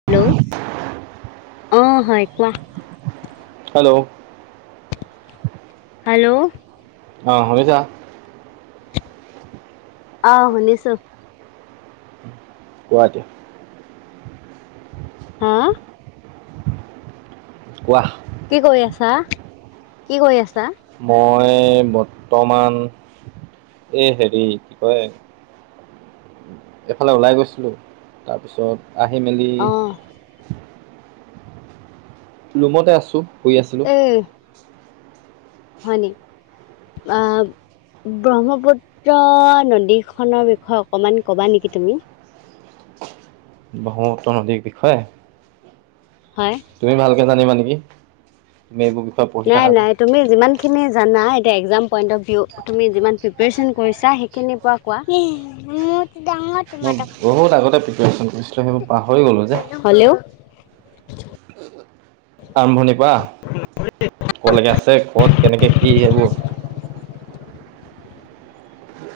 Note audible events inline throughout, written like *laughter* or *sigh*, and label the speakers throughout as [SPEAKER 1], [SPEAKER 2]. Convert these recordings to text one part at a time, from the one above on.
[SPEAKER 1] Hello, অঁ হয় কোৱা?
[SPEAKER 2] হেল্ল'।
[SPEAKER 1] হেল্ল'।
[SPEAKER 2] অ, শুনিছা?
[SPEAKER 1] অ, শুনিছো।
[SPEAKER 2] গুৱাহাটী
[SPEAKER 1] হা
[SPEAKER 2] কোৱাহ
[SPEAKER 1] কি কৰি আছা কি কৰি আছা
[SPEAKER 2] মই বৰ্তমান এ হেৰি কি কয় এফালে ওলাই গৈছিলো তাৰপিছত আহি মেলি
[SPEAKER 1] অঁ
[SPEAKER 2] ৰুমতে আছো শুই আছিলো
[SPEAKER 1] উম হয়নি ব্ৰহ্মপুত্ৰ নদীখনৰ বিষয়ে অকণমান ক'বা নেকি তুমি
[SPEAKER 2] ব্ৰহ্মপুত্ৰ নদীৰ বিষয়
[SPEAKER 1] হয়
[SPEAKER 2] তুমি ভালকৈ জানিবা নেকি তুমি এইবোৰ বিষয়ে পঢ়ি
[SPEAKER 1] নাই
[SPEAKER 2] থাকা যে
[SPEAKER 1] নাই তুমি যিমানখিনি জানা এতিয়া একজাম পইণ্ট অফ ভিউ তুমি যিমান প্ৰিপেৰেশ্যন কৰিছা সেইখিনিৰ পৰা কোৱা উ
[SPEAKER 2] মই বহুত আগতে প্ৰিপচন কৰিছিলো সেইবোৰ পাহৰি গলো যে
[SPEAKER 1] হ'লেও
[SPEAKER 2] আৰম্ভণিৰ পৰা কলৈকে আছে ক'ত কেনেকে কি এইেইবোৰ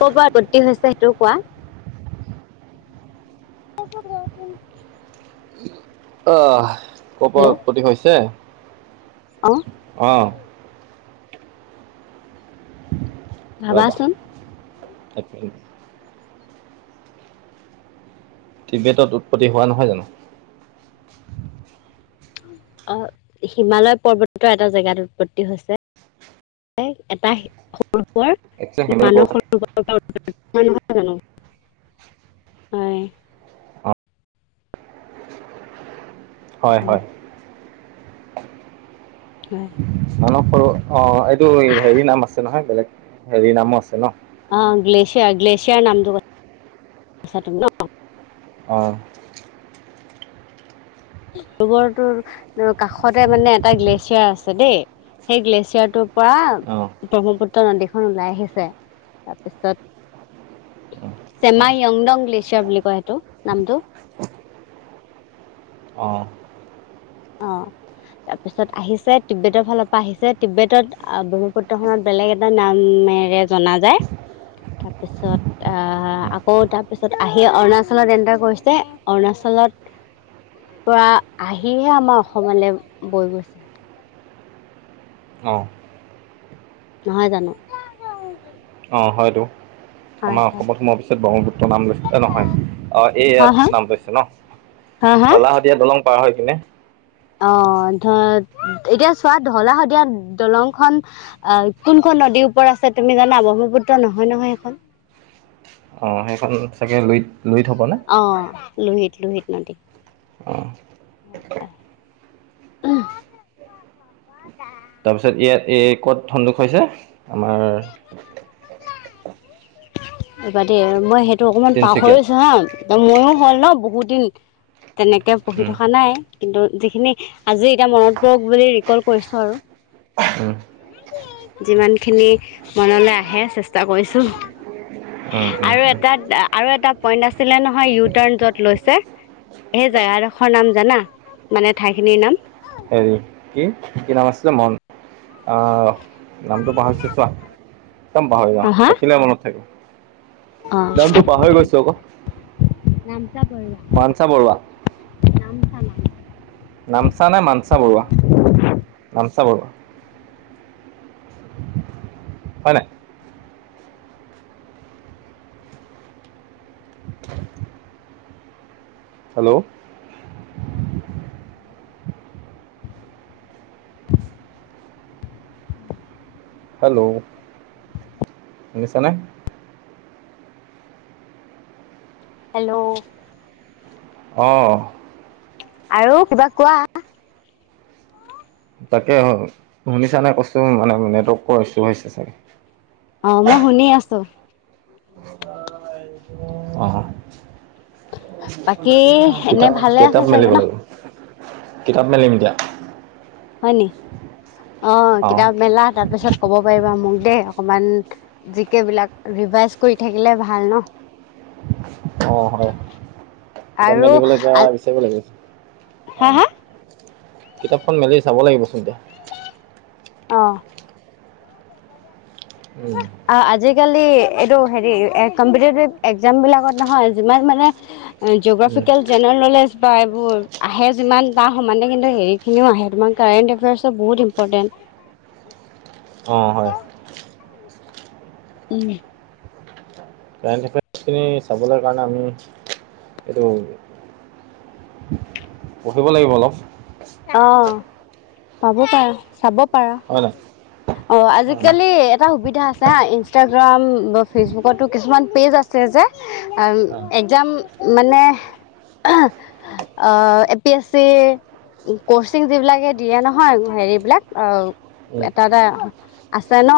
[SPEAKER 1] ক'ব প্ৰতিত্তি হৈছে সেইটোও কোৱা গ
[SPEAKER 2] আহ ক' পৰা
[SPEAKER 1] হেল্ল'
[SPEAKER 2] উৎপত্তি হৈছে
[SPEAKER 1] অঁ
[SPEAKER 2] আহ ৰ'বা
[SPEAKER 1] ভাবাচোন
[SPEAKER 2] টিবেটত উৎপ্তি হোৱা নহয় জানো
[SPEAKER 1] অ হিমালয় পৰ্বতৰ এটা জেগাত উৎপত্তি হৈছে এটা সৰুৰ
[SPEAKER 2] একচুৱেলি সেইবিলাক
[SPEAKER 1] মানস জানো হয়
[SPEAKER 2] হয় হয়
[SPEAKER 1] নাই
[SPEAKER 2] মানস সৰু অ এইটো হেৰি নাম আছে নহয় বেলেগ হেৰি নামো আছে ন
[SPEAKER 1] অ গ্লেছিয়াৰ গ্লেছিয়াৰ নামটো
[SPEAKER 2] অঁ
[SPEAKER 1] ৰবৰটো কাষতে মানে এটা গ্লেছিয়াৰ আছে দেই সেই গ্লেছিয়াৰটোৰ পৰা
[SPEAKER 2] অ
[SPEAKER 1] ব্ৰহ্মপুত্ৰ নদীখন ওলাই আহিছে তাৰপিছত চেমা য়ংডং গ্লেছিয়াৰ বুলি কয় সেইটো নামটো
[SPEAKER 2] অঁ
[SPEAKER 1] অ তাৰপিছত আহিছে টিউবেটৰ ফালৰ পৰা আহিছে টিউবেটত ব্ৰহ্মপুত্ৰখনত বেলেগ এটা নামেৰে জনা যায় তাৰপিছত আহ আকৌ তাৰপিছত আহি অৰুণাচলত এণ্টাৰ কৰিছে অৰুণাচলত পৰা আহিহে আমাৰ অসমলৈ বৈ গৈছে
[SPEAKER 2] অ
[SPEAKER 1] নহয় জানো
[SPEAKER 2] অ হয়তো
[SPEAKER 1] হয়
[SPEAKER 2] আমাৰ
[SPEAKER 1] হয়
[SPEAKER 2] অসমত সোমোৱাৰ পিছত ব্ৰহ্মপুত্ৰ নাম লৈছে নহয় আহ এই
[SPEAKER 1] হা হা
[SPEAKER 2] ইয়াত নাম লৈছে ন
[SPEAKER 1] হা হা
[SPEAKER 2] এতিয়া দলং পাৰ হয় কিনে
[SPEAKER 1] অ ধৰ এতিয়া চোৱা ধঢলা শদিয়া দলংখন অ কোনখন নদীৰ ওপৰত আছে তুমি জানা ব্ৰহ্মপুত্ৰ নহয় নহয় সেইখন
[SPEAKER 2] অঁ সেইখন চাগে লৈ
[SPEAKER 1] অ লোহিত লোহিত নদীত
[SPEAKER 2] অ
[SPEAKER 1] হয় হয়
[SPEAKER 2] তাৰপিছত ইয়াত এই ক'ত সন্দোষ হৈছে আমাৰ
[SPEAKER 1] ৰবা দেই আৰু মই সেইটো অকমান
[SPEAKER 2] তিনিচুকীয়াত
[SPEAKER 1] পাহৰিছো হা। ময়ো হ'ল ন বহুত দিন তেনেকৈ পঢ়ি
[SPEAKER 2] উম
[SPEAKER 1] থকা নাই। কিন্তু যিখিনি আজি এতিয়া মনত পৰক বুলি ৰিকল কৰিছো আৰু।
[SPEAKER 2] উম
[SPEAKER 1] যিমান খিনি মনলৈ আহে চেষ্টা কৰিছো।
[SPEAKER 2] উম উম
[SPEAKER 1] আৰু এটা আৰু এটা পইণ্ট আছিলে নহয় ইউ টাৰ্ণ যত লৈছে। সেই জেগাডোখৰ নাম জানা মানে ঠাইখিনিৰ নাম?
[SPEAKER 2] হেৰী কি নাম আছিলে মন আহ নামটো পাহৰিছো চোৱা। একদম পাহৰি
[SPEAKER 1] হা
[SPEAKER 2] যাওঁ
[SPEAKER 1] হা
[SPEAKER 2] দেখিলে মনত থাকিব
[SPEAKER 1] অ',
[SPEAKER 2] নামটো পাহৰি গৈছো আকৌ
[SPEAKER 1] নাম *unintelligible*
[SPEAKER 2] মানসা বৰুৱা।
[SPEAKER 1] নাম চা নাম চা।
[SPEAKER 2] নামচা নে মানচা বৰুৱা নামচা বৰুৱা। হয় নাই। হেল্ল'? হেল্ল'? শুনিছা নে?
[SPEAKER 1] হেল্ল'?
[SPEAKER 2] অ'।
[SPEAKER 1] আৰু কিবা কোৱা।
[SPEAKER 2] তাকে শুনিছা নে কৈছো মানে নেটৱৰ্কৰ ইছ্যু হৈছে চাগে।
[SPEAKER 1] অ', মই শুনি আছো।
[SPEAKER 2] অ'।
[SPEAKER 1] বাকী এনে
[SPEAKER 2] কিতাপ
[SPEAKER 1] ভালে আছে
[SPEAKER 2] কিতাপ
[SPEAKER 1] চাগে
[SPEAKER 2] মেলিব
[SPEAKER 1] ন?
[SPEAKER 2] লাগিব কিতাপ মেলিম এতিয়া।
[SPEAKER 1] হয় নি অ', কিতাপ মেলা তাৰপিছত কব পাৰিবা মোক দেই অকমান জি কে বিলাক ৰিভাইজ কৰি থাকিলে ভাল ন।
[SPEAKER 2] অ', হয় কিতাপ
[SPEAKER 1] আৰু
[SPEAKER 2] মেলিবলৈ এতিয়া বিচাৰিব লাগি
[SPEAKER 1] হা
[SPEAKER 2] অ'।
[SPEAKER 1] হা
[SPEAKER 2] কিতাপখন মেলি চাব লাগিবচোন এতিয়া।
[SPEAKER 1] অঁ'।
[SPEAKER 2] উম।
[SPEAKER 1] অ', আজিকালি এইটো হেৰি কম্পিটিটিভ এক্জাম বিলাকত নহয় যিমান মানে জিঅ'গ্ৰফিকেল জেনেৰেল নলেজ বা এইবোৰ আহে যিমান তাৰ সমানে কিন্তু হেৰি সিনিও আহে কাৰেণ্ট এফেয়াৰ্চ বহুত ই্পৰ্টেণ্ট।
[SPEAKER 2] অ', হয়।
[SPEAKER 1] উম।
[SPEAKER 2] কাৰেণ্ট এফেয়াৰ্চখিনি চাবলৈ কাৰণে আমি এইটো পঢ়িব লাগিব অলপ।
[SPEAKER 1] অ', পাব পৰা চাব পাৰা
[SPEAKER 2] হয় নাই
[SPEAKER 1] অ',
[SPEAKER 2] অঁ
[SPEAKER 1] আজিকালি এটা সুবিধা আছে ইনষ্টাগ্ৰাম বা ফেচবুকতো কিছুমান পেজ আছে যে আহ
[SPEAKER 2] অঁ
[SPEAKER 1] একগ্জাম মানে অ A P S C coaching যিবিলাকে দিয়ে নহয় হেৰিবলাক অ' এটা এটা আছে ন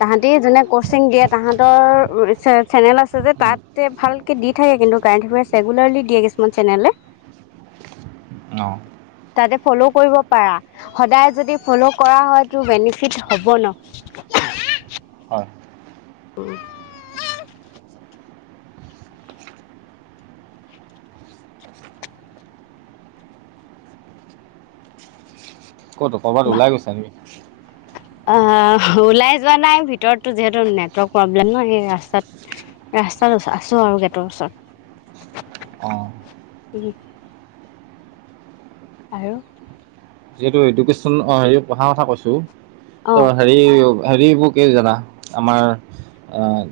[SPEAKER 1] তাহাঁতি যোনে কচিং দিয়ে তাহাঁতৰ চেনেল আছে যে
[SPEAKER 2] উম
[SPEAKER 1] তাত ভালকে দি থাকে কিন্তু কাৰেণ্ট এফেয়াৰছ ৰেগুলাৰলি দিয়ে কিছুমান চেনেলে।
[SPEAKER 2] উম অঁ
[SPEAKER 1] তাতে ফ'ল' কৰিব পাৰা। সদায় যদি ফ'ল' কৰা হয়তটো বেনিফিট হ'ব ন।
[SPEAKER 2] হয়
[SPEAKER 1] অ'।
[SPEAKER 2] ক'ত ক'বাত ওলাই গৈছা নেকি?
[SPEAKER 1] আহ ওলাই যোৱা নাই ভিতৰতো যিহেতু নেটৱৰ্ক প্ৰব্লেম ন সে ৰাস্তাত ৰাস্তাটো আছোঁ আৰু গেটৰ ওচৰত।
[SPEAKER 2] অ'।
[SPEAKER 1] আৰু?
[SPEAKER 2] যিহেতু এডুকেছন হেৰি পঢ়া কথা কৈছো,
[SPEAKER 1] অ
[SPEAKER 2] ত' হেৰি হেৰিবোৰ কি জানা আমাৰ আহ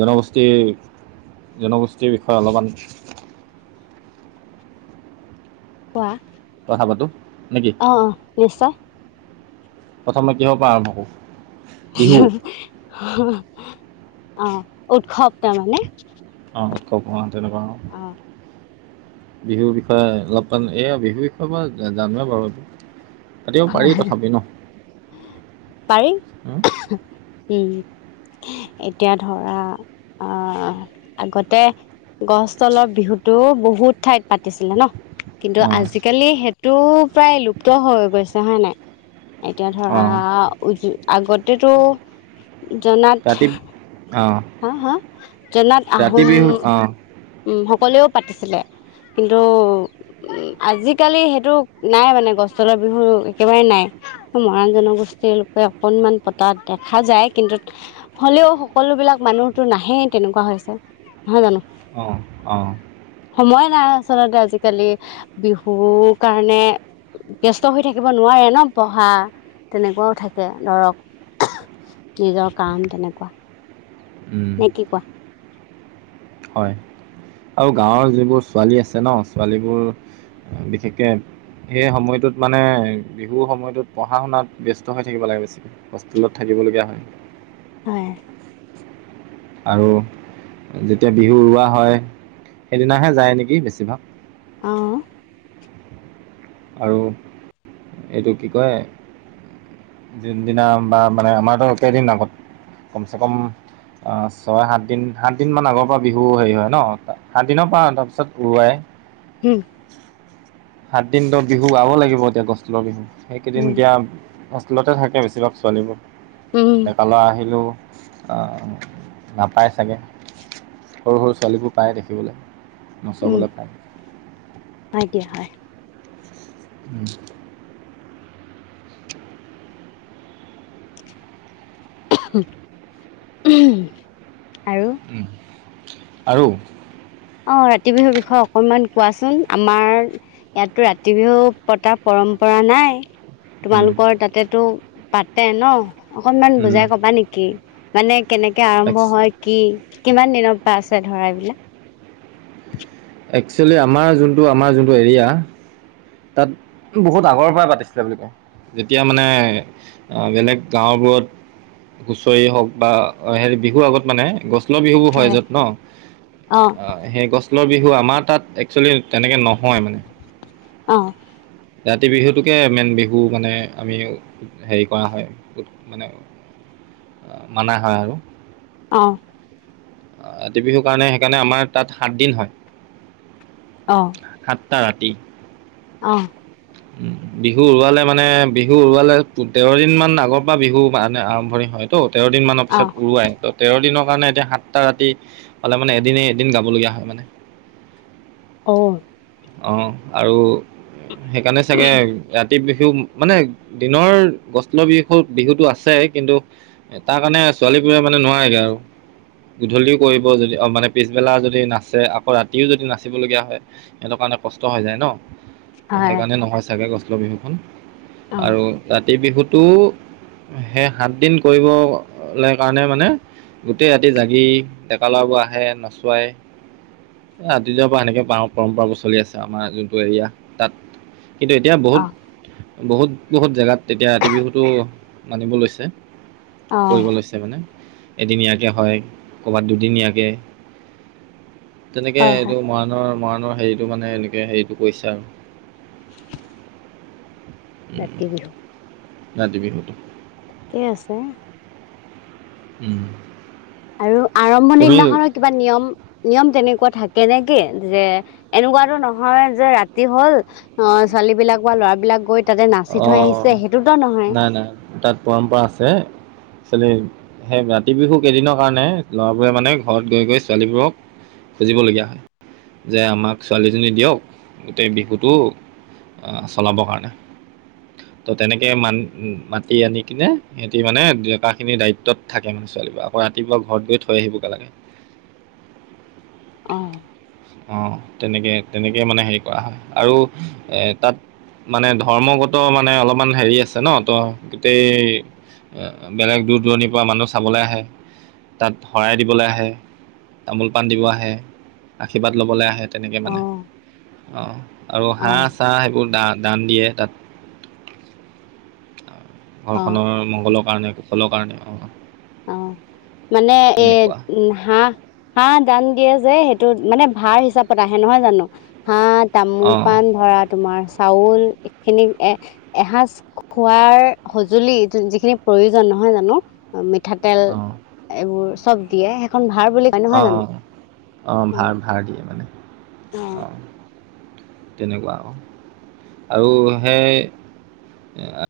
[SPEAKER 2] জনগোষ্ঠীৰ, জনগোষ্ঠীৰ বিষয়ে অলপমান
[SPEAKER 1] কোৱা।
[SPEAKER 2] কথা পাতো নেকি?
[SPEAKER 1] অ', অ', নিশ্চয়।
[SPEAKER 2] প্ৰথমে কিহৰ পৰা আৰম্ভ কৰো?
[SPEAKER 1] অ' উৎসৱ তাৰমানে।
[SPEAKER 2] অ' উৎসৱ অ' তেনেকুৱা। অঁ
[SPEAKER 1] অহ।
[SPEAKER 2] বিহুৰ বিষয়ে অলপমন এইয়া বিহুৰ বিষয়ে মই জানোৱে বাৰু। পাতিব পাৰি
[SPEAKER 1] হয়,
[SPEAKER 2] তথাপি ন
[SPEAKER 1] পাৰি,
[SPEAKER 2] অঁ
[SPEAKER 1] উম। এতিয়া ধৰা আ আগতে গছ তলৰ বিহুতো বহুত ঠাইত পাতিছিলে ন'। কিন্তু আজিকালি সেইটো প্ৰায় লুপ্ত হৈ গৈছে হয় নাই? এতিয়া
[SPEAKER 2] অঁ
[SPEAKER 1] ধৰা আগতেতো জনাত
[SPEAKER 2] অ'।
[SPEAKER 1] হা হা, জনাত আহোম
[SPEAKER 2] অঁ
[SPEAKER 1] উ সকলোৱেও পাতিছিলে। কিন্তু উ আজিকালি সেইটো নাই মানে গছতলৰ বিহু একেবাৰে নাই। মহৰাণ জনগোষ্ঠীৰ লোকে অকনমান পতা দেখা যায় কিন্তু হলেও সকলোবিলাক মানুহতো নাহেই তেনেকুৱা হৈছে, নহয় জানো?
[SPEAKER 2] অঁ অঁ
[SPEAKER 1] সময় নাই আচলতে আজিকালি বিহু কাৰণে। ব্যস্ত হৈ থাকিব নোৱাৰে ন পঢ়া তেনেকুৱাও থাকে ধৰক। নিজৰ কাম তেনেকুৱা।
[SPEAKER 2] উম,
[SPEAKER 1] নে কি কোৱা?
[SPEAKER 2] হয় আৰু গাঁৱৰ যিবোৰ ছোৱালী আছে ন ছোৱালীবোৰ বিশেষকে সেই সমইটোত মানে বিহুৰ সময়টোত পঢ়া শুনাত ব্যস্ত হৈ থাকিব লাগে বেছিকে। হোষ্টেলত থাকিবলগীয়া হয়।
[SPEAKER 1] হয়।
[SPEAKER 2] আৰু যেতিয়া বিহু উৰুৱোৱা হয় সেইদিনাহে যায় নেকি বেছিভাগ।
[SPEAKER 1] অ'।
[SPEAKER 2] আৰু এইটো কি কয় যোনদিনা বা মানে আমাৰতো একেই দিম আগত কমচে কম অ' ছয় সাতদিন সাতদিনমান আগৰ পৰা বিহু হেৰি হয় ন সাতদিনৰ পৰা তাৰপিছত উৰুৱাই।
[SPEAKER 1] হুম।
[SPEAKER 2] সাত দিন ত বিহু উআব লাগিব এতিয়া গছতলৰ বিহু সেইকেইদিন এতিয়া হোষ্টেলতে থাকে বেছিভাগ ছোৱালীবোৰ, ডেকা ল'ৰা আহিলোঁ অহ নাপায় চাগে, সৰু সৰু ছোৱালীবোৰ পায় দেখিবলৈ। নচবলৈ পায়।
[SPEAKER 1] হয় দিয়া হয়।
[SPEAKER 2] উম।
[SPEAKER 1] আৰু?
[SPEAKER 2] উম। আৰু।
[SPEAKER 1] অহ, ৰাতি বিহুৰ বিষয়ে অকণমান কোৱাচোন আমাৰ ইয়াতো ৰাতি বিহু পতা পৰম্পৰা নাই। তোমালোকৰ তাতেতো পাতে ন' অকনমান বুজাই কবা নেকি? মানে কেনেকে আৰম্ভ হয় কি, কিমান দিনৰ পৰা আছে ধৰা এইবিলাক?
[SPEAKER 2] একচুৱেলি আমাৰ যোনটো, আমাৰ যোনটো এৰিয়া। তাত বহুত আগৰ পৰাই পাতিছিলে বুলি কয়। যেতিয়া মানে বেলেগ গাঁওবোৰত হুচৰি হওঁক বা হেৰি বিহু আগত মানে গছ *unintelligible* বিহুয়ো হয় য'ত
[SPEAKER 1] অঁ
[SPEAKER 2] ন'। অ সেই গছল বিহু আমাৰ তাত একচুৱেলি তেনেকে নহয় মানে।
[SPEAKER 1] অহ।
[SPEAKER 2] ৰাতি বিহুটোকে মেইন বিহু মানে আমি হেৰি কৰা হয় বহুত মানে, মানা হয় আৰু।
[SPEAKER 1] অহ।
[SPEAKER 2] ৰাতি বিহুৰ কাৰণে সেইকাৰণে আমাৰ তাত সাত দিন হয়।
[SPEAKER 1] অহ।
[SPEAKER 2] সাতটা ৰাতি।
[SPEAKER 1] অহ।
[SPEAKER 2] উম। বিহু উৰুৱালে মানে, বিহু উৰুৱালে তেৰদিন মান আগৰ পৰা বিহুা মানে আৰম্ভণি হয়। ত' তেৰ দিনমানৰ
[SPEAKER 1] অঁ অঁ
[SPEAKER 2] পিছত উৰুৱাই, ত' তেৰদিনৰ কাৰণে এতিয়া সাত সাতটা ৰাতি পালে মানে, এদিন-এদিন গাবলগীয়া হয় মানে।
[SPEAKER 1] অহ।
[SPEAKER 2] অহ, আৰু সেইকাৰণে চাগে ৰাতি বিহু মানে দিনৰ গছল বিহু-বিহুতো আছে কিন্তু তাৰ কাৰণে ছোৱালীবোৰে মানে নোৱাৰেগে আৰু। গধূলিও কৰিব যদি অহ, মানে পিছবেলা যদি নাচে আকৌ ৰাতিও যদি নাচিবলগীয়া হয়। সেইটোৰ কাৰণে কষ্ট হৈ যায় ন'। ত'
[SPEAKER 1] হয়
[SPEAKER 2] সেইকাৰণে নহয় চাগে গছলৰ বিহুখন
[SPEAKER 1] অঁ
[SPEAKER 2] আৰু ৰাতি বিহুতটো সেই সাত দিন কৰিবলৈ কাৰণে মানে গোটেই ৰাতি জাগি ডেকা ল'ৰাবোৰ আহে নচোৱাই। ৰাতি যাৰ পৰা সেনেকে পৰম্পৰাবোৰ চলি আছে আমাৰ যোনটো এৰিয়া তাত। কিন্তু এতিয়া বহুত
[SPEAKER 1] অঁ
[SPEAKER 2] বহুত-বহুত জেগাত তেতিয়া ৰাতি বিহুতটো মানিব লৈছে,
[SPEAKER 1] অঁ
[SPEAKER 2] কৰিব লৈছে। মানে এদিনিয়াকে হয়। কৰ'বাত দুদিনীয়াকে, তেনেকে
[SPEAKER 1] হয় হয়
[SPEAKER 2] এইটো মৰাণৰ-মৰাণৰ হেৰি সেইটো মানে এনেকৈ হেৰিটো কৰিছে আৰু। উম,
[SPEAKER 1] ৰাতি বিহু
[SPEAKER 2] ৰাতি বিহুতো।
[SPEAKER 1] ঠিকে আছে।
[SPEAKER 2] উম।
[SPEAKER 1] আৰু আৰম্ভ
[SPEAKER 2] তুমি
[SPEAKER 1] নিদিনাখন কিবা নিয়ম-নিয়ম তেনেকুৱা থাকে নেকি? যে এনেকুৱাতো নহয় যে ৰাতি হ'ল অহ, ছোৱালীবিলাক বা ল'ৰাবলাক গৈ তাতে নাচি থৈ
[SPEAKER 2] অ'
[SPEAKER 1] আহিছে সেইটোতো নহয়।
[SPEAKER 2] নাই নাই তাত পৰম্পৰা আছে। ছোৱালী, সেই ৰাতি বিহু কেইদিনৰ কাৰণে ল'ৰাবোৰে মানে ঘৰত গৈ গৈ ছোৱালীবোৰক খুজিবলগীয়া হয়। যে আমাক ছোৱালীজনী দিয়ক গোটেই বিহুটো অহ, চলাবৰ কাৰণে। ত' তেনেকে মান-মাতি আনি কিনে সিহঁতি মানে ডেকা খিনিৰ দায়িত্বত থাকে মানে ছোৱালীব আকৌ ৰাতিপুৱা ঘৰত গৈ থৈ আহিবগে লাগে।
[SPEAKER 1] অ'
[SPEAKER 2] অ' তেনেকে তেনেকেই মানে হেৰি কৰা হয় আৰু এ তাত মানে ধৰ্মগত মানে অলপমান হেৰি আছে ন ত গোটেই বেলেগ দূৰ দূৰণিৰ পৰা মানুহ চাবলৈ আহে। তাত শৰাই দিবলৈ আহে তামোল পাণ দিব আহে। আশীৰ্বাদ ল'বলৈ আহে তেনেকে
[SPEAKER 1] অ
[SPEAKER 2] মানে অ আৰু
[SPEAKER 1] অ
[SPEAKER 2] হাঁহ চাহ সেইবোৰ দান দিয়ে তাত। ঘৰখনৰ
[SPEAKER 1] অ
[SPEAKER 2] মংগলৰ কাৰণে কুশলৰ কাৰণে অ'
[SPEAKER 1] অ', মানে এ হাহ হাঁহ দান দিয়ে যে সেইটো মানে ভাৰ হিচাপত আহে নহয় জানো হাঁহ তামোল
[SPEAKER 2] অঁ
[SPEAKER 1] পাণ ধৰা তোমাৰ চাউল এইখিনি এ এসাঁজ খোৱাৰ সজুলি যিখিনি প্ৰয়োজন নহয় জানো তেল
[SPEAKER 2] অঁ
[SPEAKER 1] এইবোৰ চব দিয়ে সেইখন ভাৰ বুলি। কয় নহয় জানো
[SPEAKER 2] অ', অ', অ', ভাৰ ভাৰ দিয়ে মানে
[SPEAKER 1] অঁ
[SPEAKER 2] অ' তেনেকুৱা আৰু আৰু সেই